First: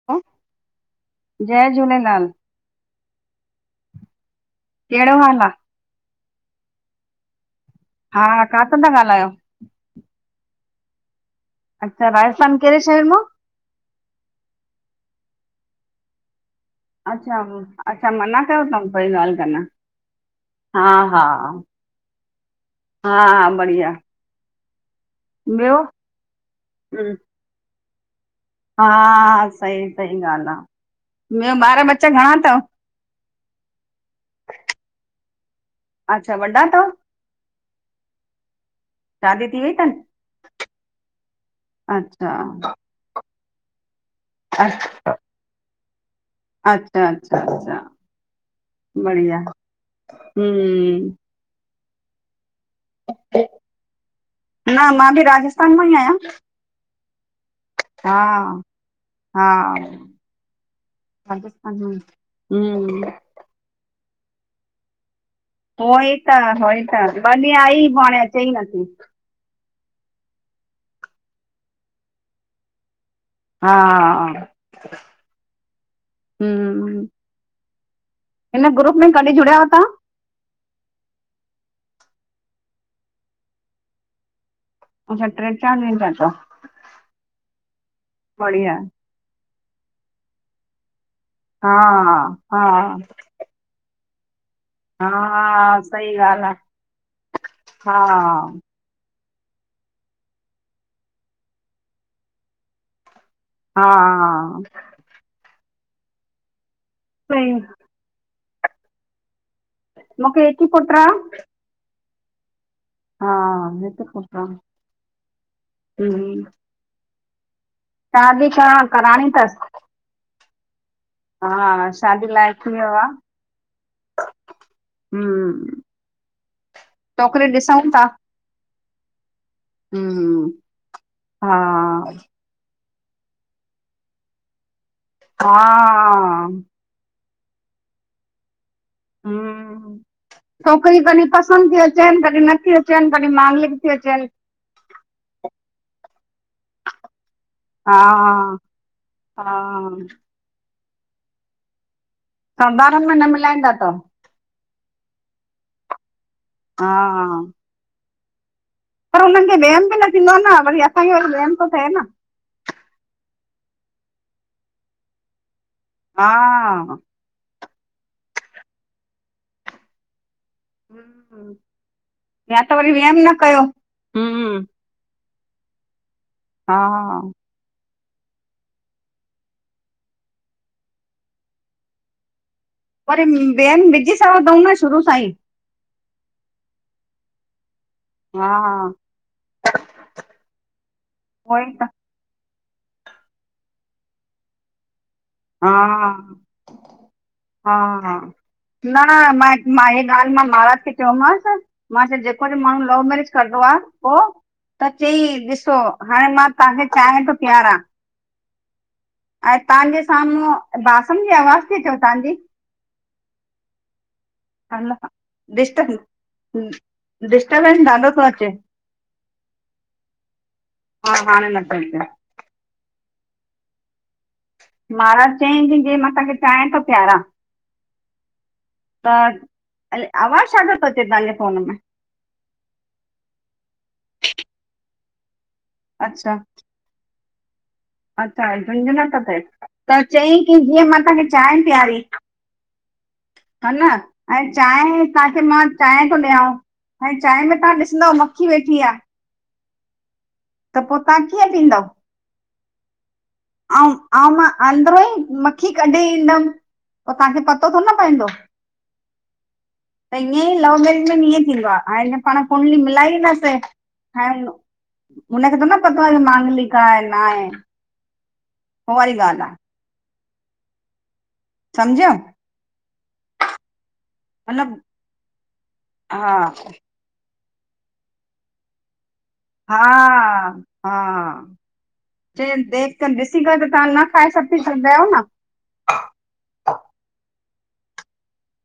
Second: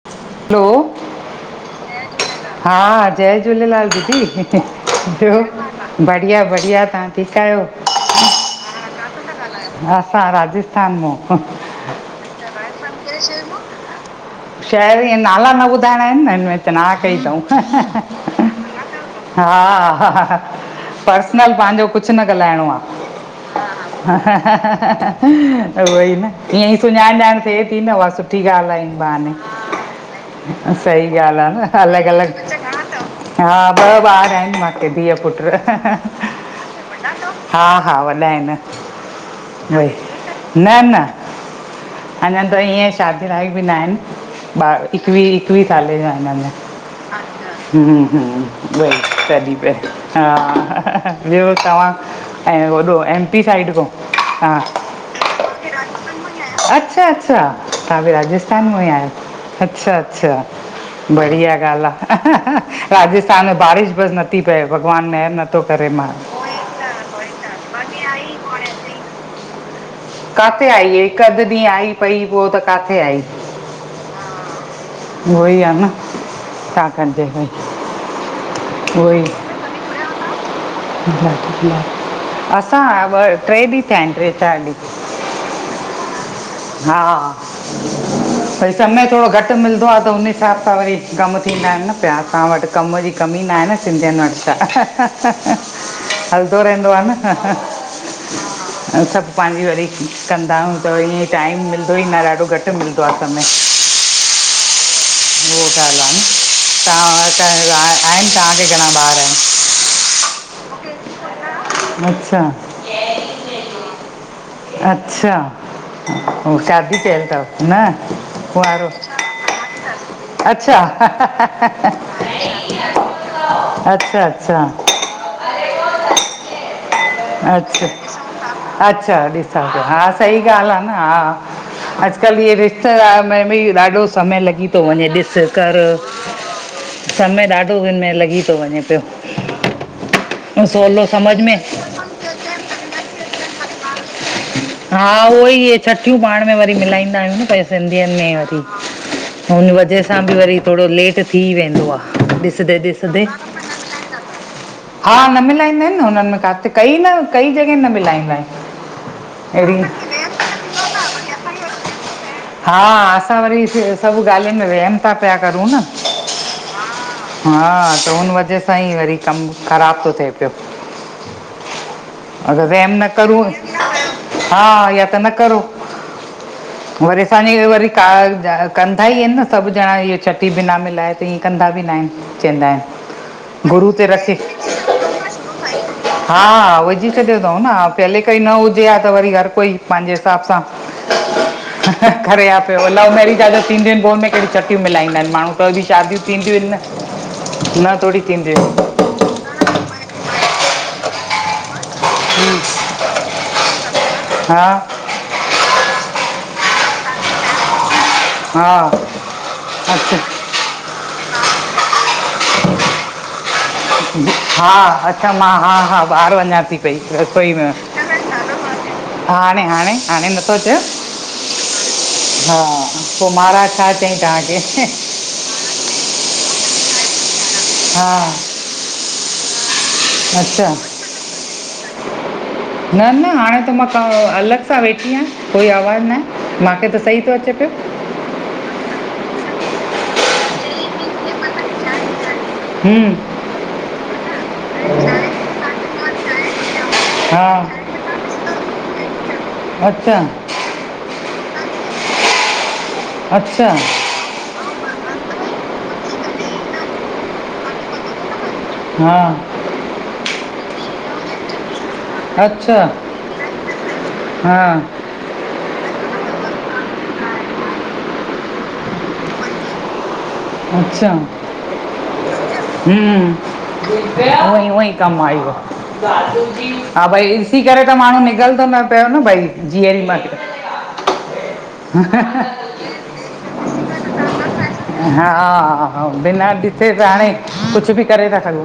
[inaudible] हलो जय झूलेलाल हा जय झूलेलाल दीदी कहिड़ो हाल ॿियो? आ? बढ़िया बढ़िया तहां ठीकु आहियो? हा काथो था हा ॻाल्हायो? किथां था असां राजस्थान मां। अच्छा राजस्थान कहिड़े शहर मां? शहर जा नाला न ॿुधाइणा आहिनि न हिन में। मना कई अच्छा अथऊं अच्छा मना कयो अथऊं कोई ॻाल्हि हा कान्हे हा हा हा पर्सनल पंहिंजो कुझु कुझु न ॻाल्हाइणो आ। हा हा बढ़िया त ॿियो उहो ई न ईअं ई हम्म, सुञाणाण थिए थी न उहा सुठी ॻाल्हि आहे बहाने। अ साई सही ॻाल्हि आहे न अलॻि बच्चा घणा अलॻि अथव? हा ॿ ॿार आहिन धीय पुट अच्छा वॾा अथव हा हा वॾा आहिनि शादी थी वई भई अथनि? न न अच्छा। अञा त ईअं शादी लाइ बि न आहिनि। अच्छा बार इवी इवी साल ज आहेन। अच्छा अच्छा अच्छा, ह ह वई बढ़िया सॾी प हा हम्म ॿियो तव्हां ऐं एम पी साइड खो न मां बि राजस्थान मां ई आहियां अच्छा तां बि हा राजस्थान मां ही आयो। हा अच्छा अच्छा बढिया राजस्थान गाल आ मां हम्म राज स्थान में बारिश बस न थी पए भॻवान महर होई त होई त ॿ ॾिय आई बाक़ी हाणे चई कोन न थी। अथई किथे आई हिकु अधु ॾींहुं आई पई पोइ त किथे आई? हा उई आहे न त छा हम्म कजेई। हिन ग्रुप में कॾहिं जुड़याव त हां? कॾहिं असां ॿ टे ॾींहं थिया आहिनि टे चारि ॾींहं अच्छा टे चारि ॾींहं थया तव। हा भई बढ़िया समय थोॾो घट मिलंदो आहे त हुनन हिसाब सां वरी कमु थींदा हा आहिनि न पिया तस्हां हा वटि कम जी कमी नहे न सिंधियुनि वटि त हा सही ॻाल्हि हलंदो रहंदो आहे हा न सभ पंहिंजी वरी कंदा आहियूं त ईअं टाइम मिलंदो ई न ॾाढो घटि मिलंदो आहे समय। हा हा उहो त हलन त त सही तव्हां आहिनि तव्हांखे घणा ॿार आहिनि? मूंखे हिकु ही पुट्र आ अच्छा हिकु पुटु आहे अच्छा हम्म ऐं शादी काल तव? न शादी ता कराणी थसि अछा शादी लाइ थी वियो अच्छा अच्छा हूँ छोकरी ॾिसूं अच्छा था अच्छा ॾिसओ पया हा सही हम्म ॻाल्हि आहे न हा अॼकल्ह इहे रिश्तेदार में बि ॾाढो समय लॻी थो वञे ॾिस हा कर समय ॾाढो हिनमे में लॻी थो वञे पियो हम ऐं छोकिरी सवलो कनहि समझ में पसंदि केर अचन कॾहिं नथी अचनि कॾहिं मांगलीक थीी अचनि हा उहो ई इहे छठियूं पाण में वरी मिलाईंदा आहियूं न पंहिंज हा सिंधियुनि में वरी हा हुन वजह सां बि वरी थोरो लेट थी वेंदो आहे डिसदे साधारण में ॾिसंदे न मिलाईंदा त हा न मिलाईंदा आहिनि न हुननि में काथे हा कई न कई जॻह न मिलाईंदा आहिनि पर हुननि खे अहिड़ी वेम बि न थींदो न वरी असांखे वरी वैम थो थिए न हा असां वरी सॿ ॻाल्हियुनि में वरी वहम था पिया करयूं न हा हा त हुन वजह सां ई वरी कमु ख़राब थो थिए हम्म, या अगर त वरी वहम न करूं कयो हम्म हा या त न करो हा वरी असांजी वरी त कार्ज आ कंदा ई आहिनि न सभु ॼणा इहे छटी बिना मिलाए त ईअं कंदा बि न आहिनि चवंदा आहिनि वरी वेियम गुरू ते विझी रखी सघंदऊ न शुरू साईं हा विझी छॾियो तऊ न पहल काई न हा हुजे आ त वरी हर कोई पंहिंजे हिसाब सां उहो ई त हं करेयां पियो लव मैेरीज आ त थींदियूं आहिनि पोइोन में कहिड़ियूं छटियूं मिलाईंदा आहिनि हा माण्हू ुतऊं जी शादीियूं थींदीयूंयन न न हा थोरी थींदी अहिन न मां हे मां हे ॻाल्हि मां महाराज खे चयोमांसि मां चयो जेको जो माण्हू लव मेरिज करदो आहे पोइ हा त चिई ॾिसो हाणे मां तव्हांखे चांय तो पियारा हा ऐं तव्हांजे अच्छा साम्हूं बासण जी आवाज़ थी अचऊ तव्हांजी जी। हा, अच्छा मां हा डिस्टर्ब हा ॿाहिरि वञा थी पई रसोई में डिस्टर्बेंस ॾाढो थो अचे हा हाणे हाणे हाणे न थो अचेव हा हाणे नथो अचे हा, पोइ महाराज छा चईं तव्हांखे? महाराज चईं कि जीअं मां तव्हांखे चायं तो पियारा हा त अे आवाज़ अच्छा छाजो तो अचे तव्हांजे फोन में? न न हाणे त मां काु अलॻि सां वेठी आहियां। कोई आवाज़ु न अच्छा आहे माखे त सही थो अचे पियो। अच्छा झुंझुन त थिए त चयईं की जीअं मां तव्हांखे चांहे पियारी हूं ह न, ऐं चांए तव्हांखे मां चांए थो ॾियांव हाण चाय हा में तां ॾिसंदाव मक्खी वेठी आह। अच्छा त पो तां कीअं पीदांव? अच्छा आऊं आऊं, मां अंदरा ई मक्खी कढी ईंदमि पो तांखे पतो थो न पवंदो। हा! त ईअं ई लव मेरिज में इअं थींदो आह, हे हिञे पाण कुंडली अच्छा मिलाई ईंदासीं हा यो हुनखे थो न पतो आह। मांगलिक आए ना आए उ वारी ॻाल्हि आ। अच्छा सम्झी वया। हम्म! ई मतिलबु उअं ई कमु आयो हा हा भई ॾिसी करे त माण्हू निगलु थो न पियो न भई जीअरी मां हा, हा चऐ देख कर ॾिसी करे त तां अना हा सभु पी श्रदा [unintelligible] हा, हा बिना ॾिसे त हाणे कुझु बि करे था सघूं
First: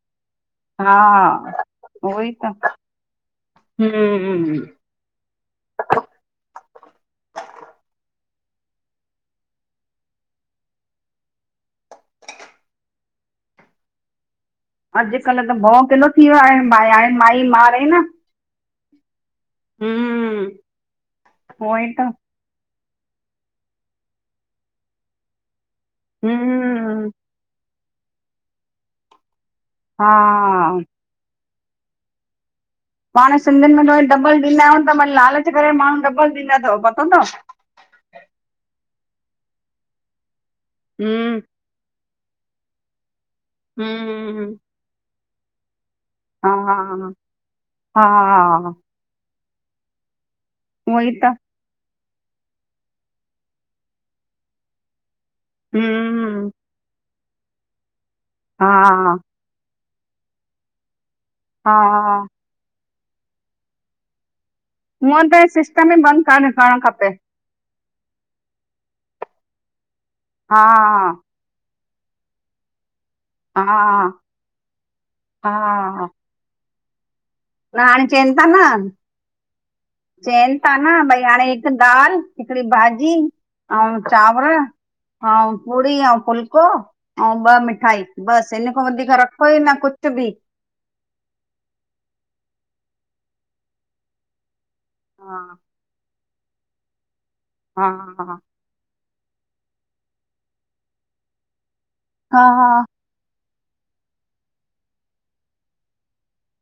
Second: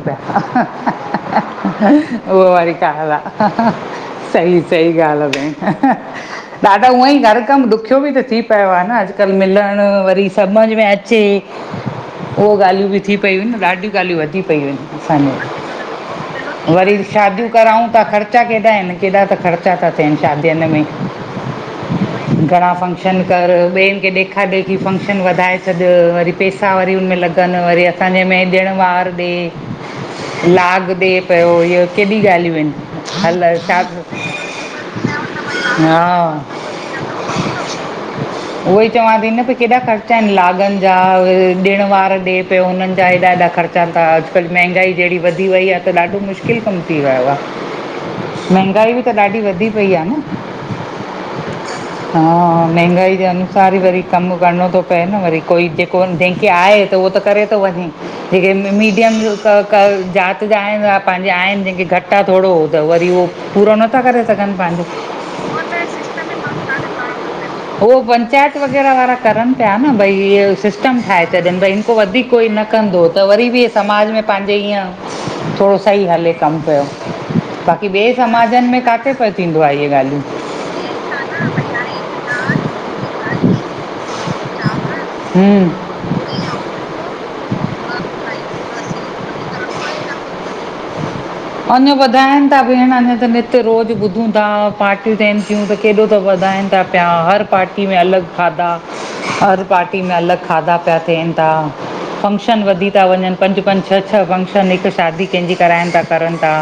हा पिया उहो ई त उह वारी गाल्हि आ सई हम्म चई। इ हाल भे [unintelligible] ॾाढा उ ईं घर कमु ॾुखियो बि त थी पियो आह न अॼुकल्ह मिलण वरी सम्झि में अच ठिकु उहो ॻाल्हियूं बि थी पयूं न ॾाढियूं ॻाल्हियूं वधी पयूं [unintelligible] अॼुकल्ह त भओ किलो थी वियो आहे हा भाई वरी हाणे माई शादिंयू मार आहे करायूं त न था ख़र्च ख़र्चा केॾा आहिनि केॾा त ख़र्चा था थियनि हम्म शादियूंनि उहोई त में। घणा फंक्शन कर, ॿियनि खे ॾेखार ॾेखी फंक्शन वधाए छॾु वरी पैसा असां वरी हम्म हुनमें लॻनि वरी असां जंहिंमें ॾिणु वार ॾिे हा लाग ॾे कयो हीअ केॾी ॻाल्हियूं आहिनि? पाण हल सिंधियुनि छा में थो डबल ॾींदा आहियूं। त भ लालच करे माण्हू हा डबल ॾींदा थव पतो तव। उहो ई चवां थी न भई केॾा ख़र्चा आहिनि। लागनि जा हम्म ॾिणु वार ॾे पियो उन्हनि जा हेॾा हेॾा खर्चनि था। अॼुकल्ह हम्म मंहगाई जहिड़ी वधी वई आह त ॾाढो मुश्किलु कमु थी हा वियो आह। हा मंहगाई बि त ॾाढी वधी पई आह न। उहोई त हा! महंगाई जे अनुसार ई वरी कमु करणो थो पए न वरी। कोई जेको हम्म जंहिंखे आह त उहो त करे तो वंञे। जेके हा मीडियम क क ज़ात जा आहिनि पंहिंजे आहिनि जंहिंखे घटि आह हा थोङो त वरी उहो पूरो नथा करे सघिनि पांजो हुअं त सिस्टम ई बंदि कनि करणु खपे। हो पंचायत वग़ैरह वारा करनि पिया न बई। हिअ हा सिस्टम ठाहे छॾनि भई हिन वधीक कोई न कंदो त वरी हा बि समाज में हा पाहिंजे ईअं थोङो सही हा हले कमु पियो न बाक़ी हाणे ॿिए चइनि समाजनि में काथे प थींदो आहे इहे ॻाल्हियूं चनि था न भई हाणे हिकु दाल, हिकिड़ी भाॼी अऊं चांवर हा हम्म पूङी ऐं फुलको अऊं ॿ मिठाई बसि इन खां वधीक रखो ई न कुझु बि। अञा वधाइनि था भेण, अञा त नित्य रोज़ु ॿुधूं था पार्टीूं हा थियनि थियूं त केॾो अॻि त वधाइनि था पिया हर पाटी हा में अलॻि हा खाधा हर पार्टी में अलॻि खाधा पिया थियनि था। हा फंक्शन वधी हा था वंञनि पंज पंज, छह छह फंक्शन हिकु शादी कंहिंजी कराइनि था। करन था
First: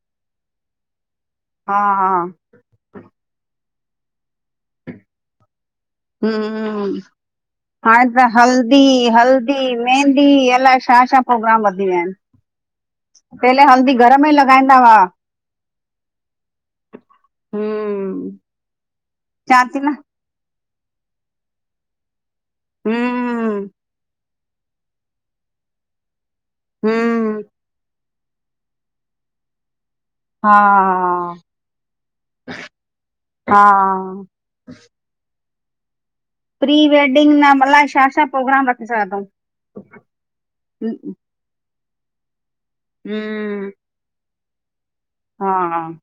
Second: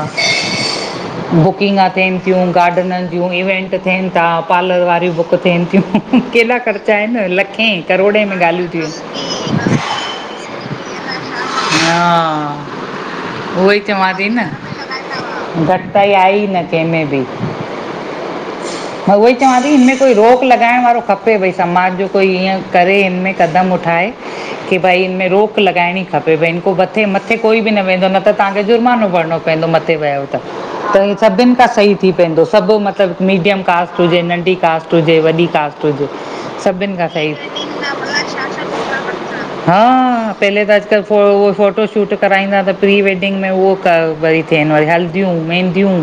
हा बुकिंगा थियन हा थियूं गारडननि जूं इवेंट बुक थियनि था पार्लर वारीयूं बुक थियनि थियूं केहिॾा ख़र्चा हम्म आहिनि लखेें हाणे त हल्दी, हल्दी मेहदी अलाए छा छा प्रोग्राम वधी विया हा आहिनि पहले उहो ई हल्दी चवां घर थी में न लॻाईंदा हुआ घटिताई आई न कंहिंमें बि हूं मां उहोई चवां थी हिनमें कोई रोक लॻाइण वारो खपे भई समाज जो कोई ईंअं करे हिनमें हम्म कदम उठाए की भई हिनमें रोक लॻाइणी खपे बैं पो मथे मथे हम्म कोई बि न वेंदो न त तव्हांखे जुर्मानो भरिणो पइंदो मथे वयो त हा इ सभिनि खां सही थी पइंदो सभु मतलबु मीडियम हा कास्ट हुजे नंढी कास्ट हुजे, वॾी कास्ट हुजे प्री सभिनि खां सही वेडिंग न अलाए छा छा प्रोग्राम रखी सघंदा अथऊं हा, पहले त अजकल्ह फो उह फो फोटो शूट कराईंदा त प्री वेडिंग में उहो कर वरी थियनि वरी हल्दियूं मेंहंदियूं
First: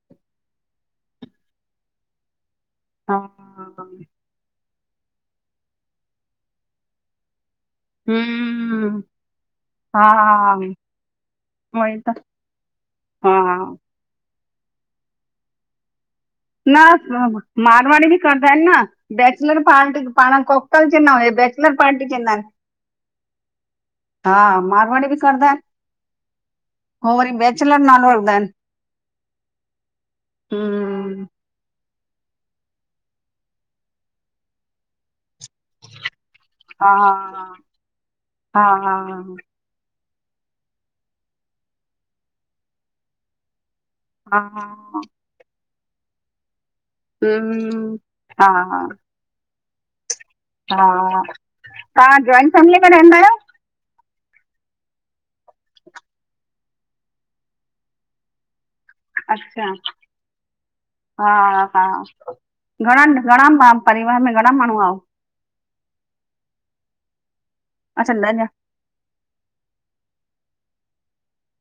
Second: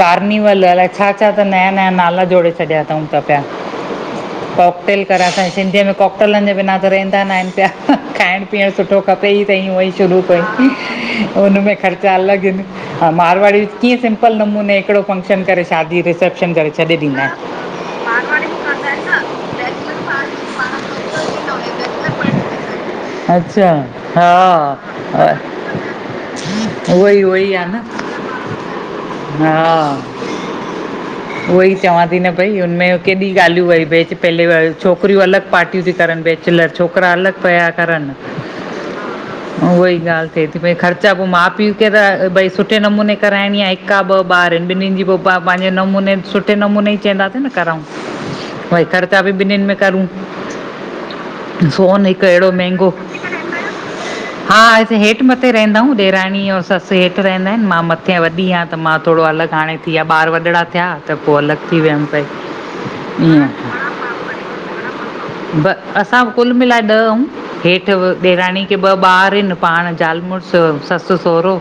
कार्निवल, अलाए छा छा त नया नयां नाला जोड़े छॾिया अथऊं त पिया कॉकटेल कर असांजे सिंधीअ में कॉकटलनि जे बिना त रहंदा न आहिनि पिया, खाइण पीअणु सुठो खपे ई संई हुअं ई शुरू खों हाँ ई हुन में वही त ता लॻनि, हा मारवाड़ी हाँ किंअ सिंम्प्ल नमूने हिकड़ो फंक्शन करे शादीअ ते सभु न म मारवाड़ी बि कंदा आहिनि न बैेचलर पार्टी पाण कोकटल चंइंदाऊँ हे बैचलर पार्टी चइंदा आहिनि अच्छा हा मारवाड़ी बि कंदा आहिनि हो उहोई, वरी उहोई आहे बैचलर न नालो रखंदा आहिनि हा हम्म उहोई चवां थी न भई हुनमें केॾी ॻाल्हियूं वई बेच पहले छोकिरियूं अलॻि पार्टियूं थी करनि बेच चिलर छोकिरा अलॻि हा पिया करनि हा उहई ॻाल्हि थिए थी भई ख़र्चा पो माउ पीउ खे त भई सुठे नमूने कराइणी आहे का ॿ हा ॿार आहिनि ॿिन्हिनि जी पो पंहिंजे नमूने सुठे नमूने ही चइंदासीं न कराऊँ हम्म हा भई ख़र्चा बि ॿिन्हिनि में करूं हा सोन तव्हां हिकु अहिड़ो जॉइंट फैमिली मेंहगो में रहंदा आहियो हा हिते हेठि मथे रहंदाऊँ, ॾेराणी और ससु हेठि रहंदा आहिनि मां मथे वॾी आं त मां थोड़ो अलॻि अच्छा हाणे थी विया ॿार वॾिड़ा थिया त पो अलॻि थी वियमि पई घणन, ईअं घणान परिवार में घणान माण्हू हाओ? ब असां कुल मिलाए ॾह हूं हेठि अच्छा ॾह ॼणा ॾेराणी खे ॿ ॿार आहिनि पाण जाल मुड़स ससु सहुरो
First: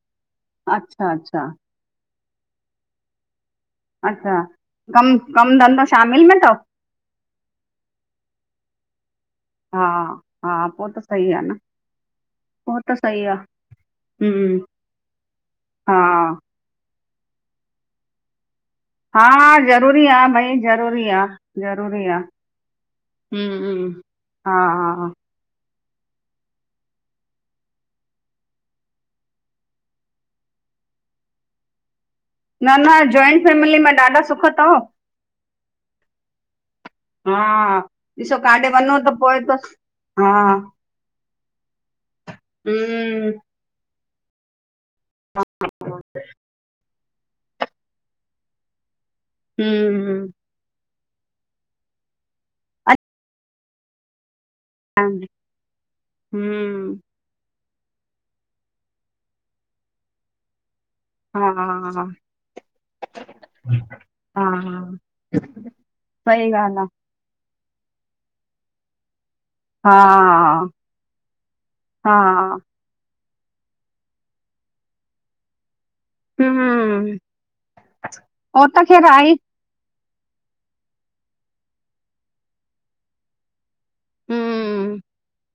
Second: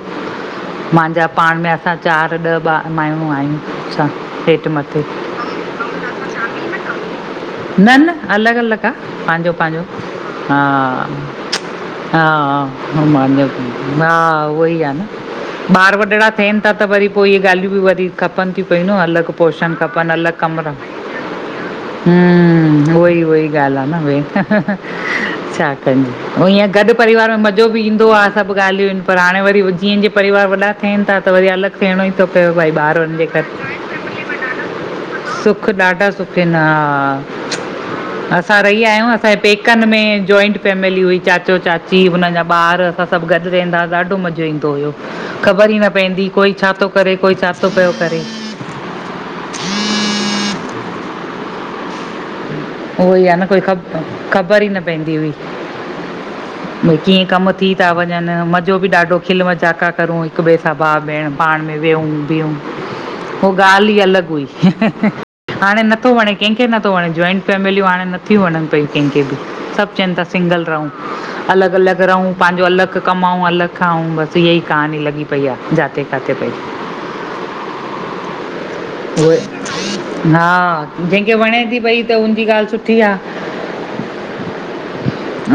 अच्छा मांजा अच्छा पाण में असां चारि ॾह ॿा माण्हूं आहियूं असां अच्छा हेठि मथे कम, कम धंधो शामिल में तव? न, न अलॻि अलॻि आ पंहिंजो पहिंजो, हा हा, पोइ त सही आहे न हा पोइ त सही आहे हम्म उहोई आ न ॿार हा वॾड़ा थियनि था त वरी पो इहे ॻाल्हियूं बि वरी खपनि थियूं पयूं न हा अलॻि पोरशन ज़रूरी खपनि आहे अलॻि भई कमिरा ज़रूरी आहे ज़रूरी हूं आहे उहोई उहो ई हम्म ॻाल्हि आ हम्म न भेण हा हा हा। छा कयूं अऊँ हीअं गॾु परिवार में मज़ो बि ईंदो आ सभु ॻाल्हियूं ईनि पर हाणे वरी जीअं जें परिवार वॾा थियनि था त वरी अलॻि थियणो ई थो पए भई न न ॿारन जे क जॉइंट फैमिली में ॾाढा सुख अथव सुख ॾाढा सुखिन हा ॾिसो काॾे असां रही आया वञो आहियूं त असांजे पोइ त पेकनि में हा जॉइंट फैमिली हुई चाचो-चाची हुनजा ॿार असां सभु हम्म गॾु रहंदा ॾाढो मज़ो ईंदो हुयो खबर ई न पैंदी कोई छा तो करे कोई छा तो प्यो करे उम्म हुम्म अच्छा उवोई आ न कोई खब ब ख़बर ई न पैंदी हुई हम्म भई कींय कमु थी था वञयंन मज़ो बि ॾाढ़ो खिल मज़ाक करूं हिक ॿिए सां सभ भाउ भेण हा पाण में हा वेहुं बीहु उ ॻाल्ह ई अलॻ हुई हा हाणे नथो वणे सही कंहेखे ॻाल्हि आहे नथो वणे जॉइंट फैमिलयूं हाणे नथयूं वणन पेकेन खे ॿुधायो सभ हा चवन तां सिंगल रहुं अलग अलग रहुं हा पांजो अलग कमाऊं अलग खाऊं बस इअं ई कहानी लॻी पई आ जा हम्म हो त खेर आई उहे हा जेंहखे वणे थी पई त उनजी ॻाल्ह सुठी आ उम्म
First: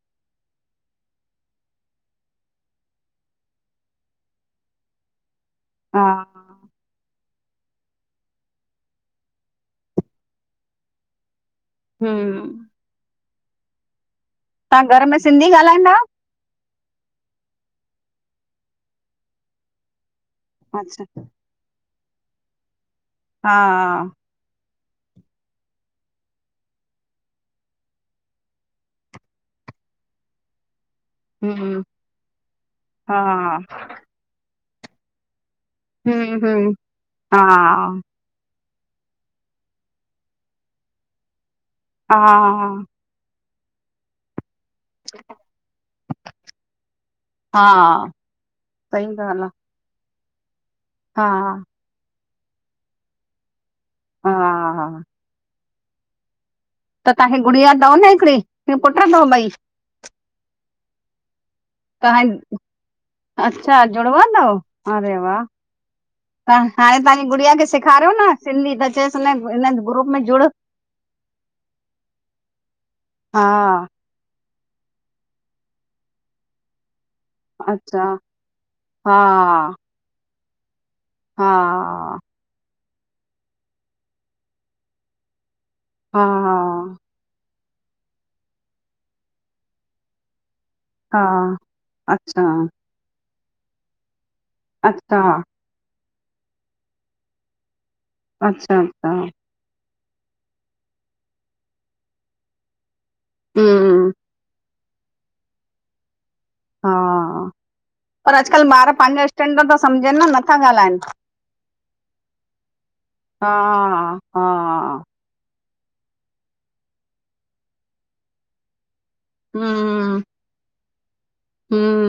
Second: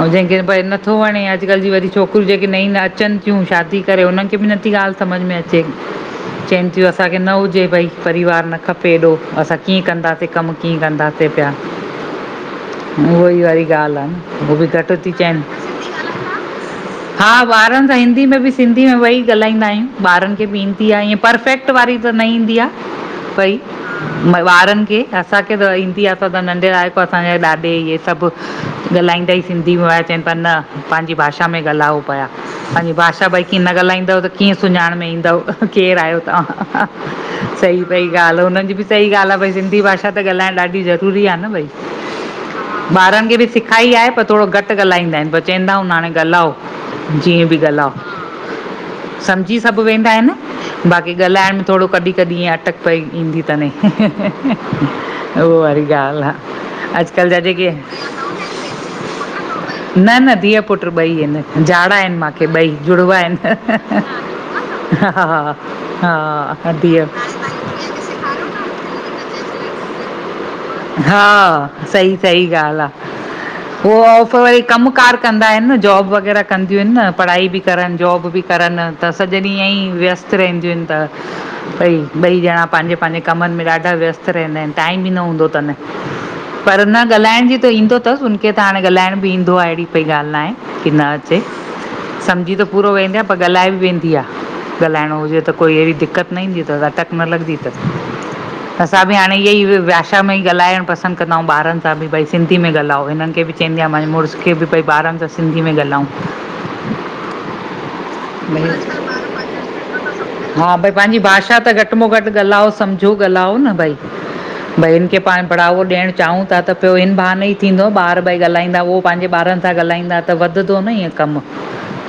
ऐं जेंहखे भई नथो वणे अॼुकल जी वरी छोक्रियु जेके नईं न अचन थियूं शादी करे उनन खे बी नथी ॻाल्ह समझ में अचे हा चैएन थियूं असांखे न हुजे भई परिवार न ख़पे एॾो असां कींय कन्दासे कमु कींय कन्दासे प्या हुम्म उवई वारी ॻाल्ह आ न उओ बि तव्हां घट घर ती में चैएंन सिंधी ॻाल्हाईंदा आहियो? हा ॿारअन सां हिंदी में बी सिंधी में वेई ॻाल्हाईंदा आह्युं ॿारअन खे बी ईंदी आ अच्छा इंय परफेक्ट पटवारी त न ईंदी आ हा भई ॿारअन खे असांखे त ईंदी आ असां त नंढ़ाणांप ॾाॾे इंये सभ। ॻाल्हाईंदा ई सिन्धी में चयंन प्या न पांजी भाषा में हम्म ॻाल्हो पया पेंहजी हा भाषा भई कीयं न ॻाल्हाईंदव त कीयं सुञांण में इन्दव केर आयो हम्म हम्म तव हा सही पई ॻाल्ह उनन जी बि सही ॻाल्ह आ भई सिंधी भाषा त ॻाल्हाण ॾाढ़ी ज़रूरी आ न भई आ आ ॿारअन खे बि सिखाईं आहे पर थोड़ो घट घट ॻाल्हींदा चैंयदायुं हाणे ॻाल्हो जींय बी ॻाल्हो हा सही ॻाल्हि समझी सभु वेंदा आहिन बाकी आ, ॻाल्हाण में थोड़ो कॾी कॾी ईयं अटक पई ईंदीतन हा हा उव वारी ॻाल्ह आ त तहांखे गुड़िया तव न हिकड़ी कि पुट्र तव ॿई न न धीअ पुट्र ॿई हिंन जाड़ा आहिन तव्हां मांखे ॿई जुड़वा आहिन अच्छा जुड़वा अथव? हा अरे हा वाह हा अदी सिन्धी संस्था समाज हिंन ग्रुप में जुड़ो हा सही सहीं ॻाल्ह हा आ पो वरी कमकार कंदा आहिंन जॉब वग़ैरह कंदयुइंन न पढ़ाई बि करन अच्छा जॉब बि करन त हा सॼो ॾींहु इंयई व्यस्त रहंदियु हा त ॿई ॿई ॼणा पांजे पांजे कमन में ॾाढ़ा व्यस्त रहंदा आहिंन टाइम ई न हुंदो तन हां हा ॻाल्हण भी त इंदो तस उनखे हाणे ॻाल्हण बी इंदो आ एहड़ी कोई ॻाल्ह न आहें किॾा हा अचे अच्छा, समझी त पूरो वेन्दम प ॻाल्हाए बि वेंदी आ ॻाल्हणो अच्छा, हुजे त कोई एहड़ी दिक़्कत न इंदी तस अटक मतलब कि न लॻंदी तस अच्छा, असां बि अच्छा, हाणे इअं ई भाषा में ई ॻाल्हाण पसंद कंदा आह्युं ॿारअन सां बि भई सिंधी में ॻाल्हओ उनन खे बि चैंयदी आ मां हम्म, मुरस खे बि भई ॿारअन सां सिन्धी में ॻाल्हुं हां था सम्झनि न नथा हा भई ॻाल्हाइनि, पंहिंजी भाषा त घटि में घटि गॻलाओ सम्झिो। जो हा, ॻाल्हायो न भई। भई हा, हिन खे पाण बढ़ावो ॾियणु चाहिूं था त पियो हिन बहाने ई थींदो ॿार भई ॻालाईंदा उहो‌। पंहिंजे ॿारनि सां ॻाल्हाईंदा त वधंदो न ईअं कम। हम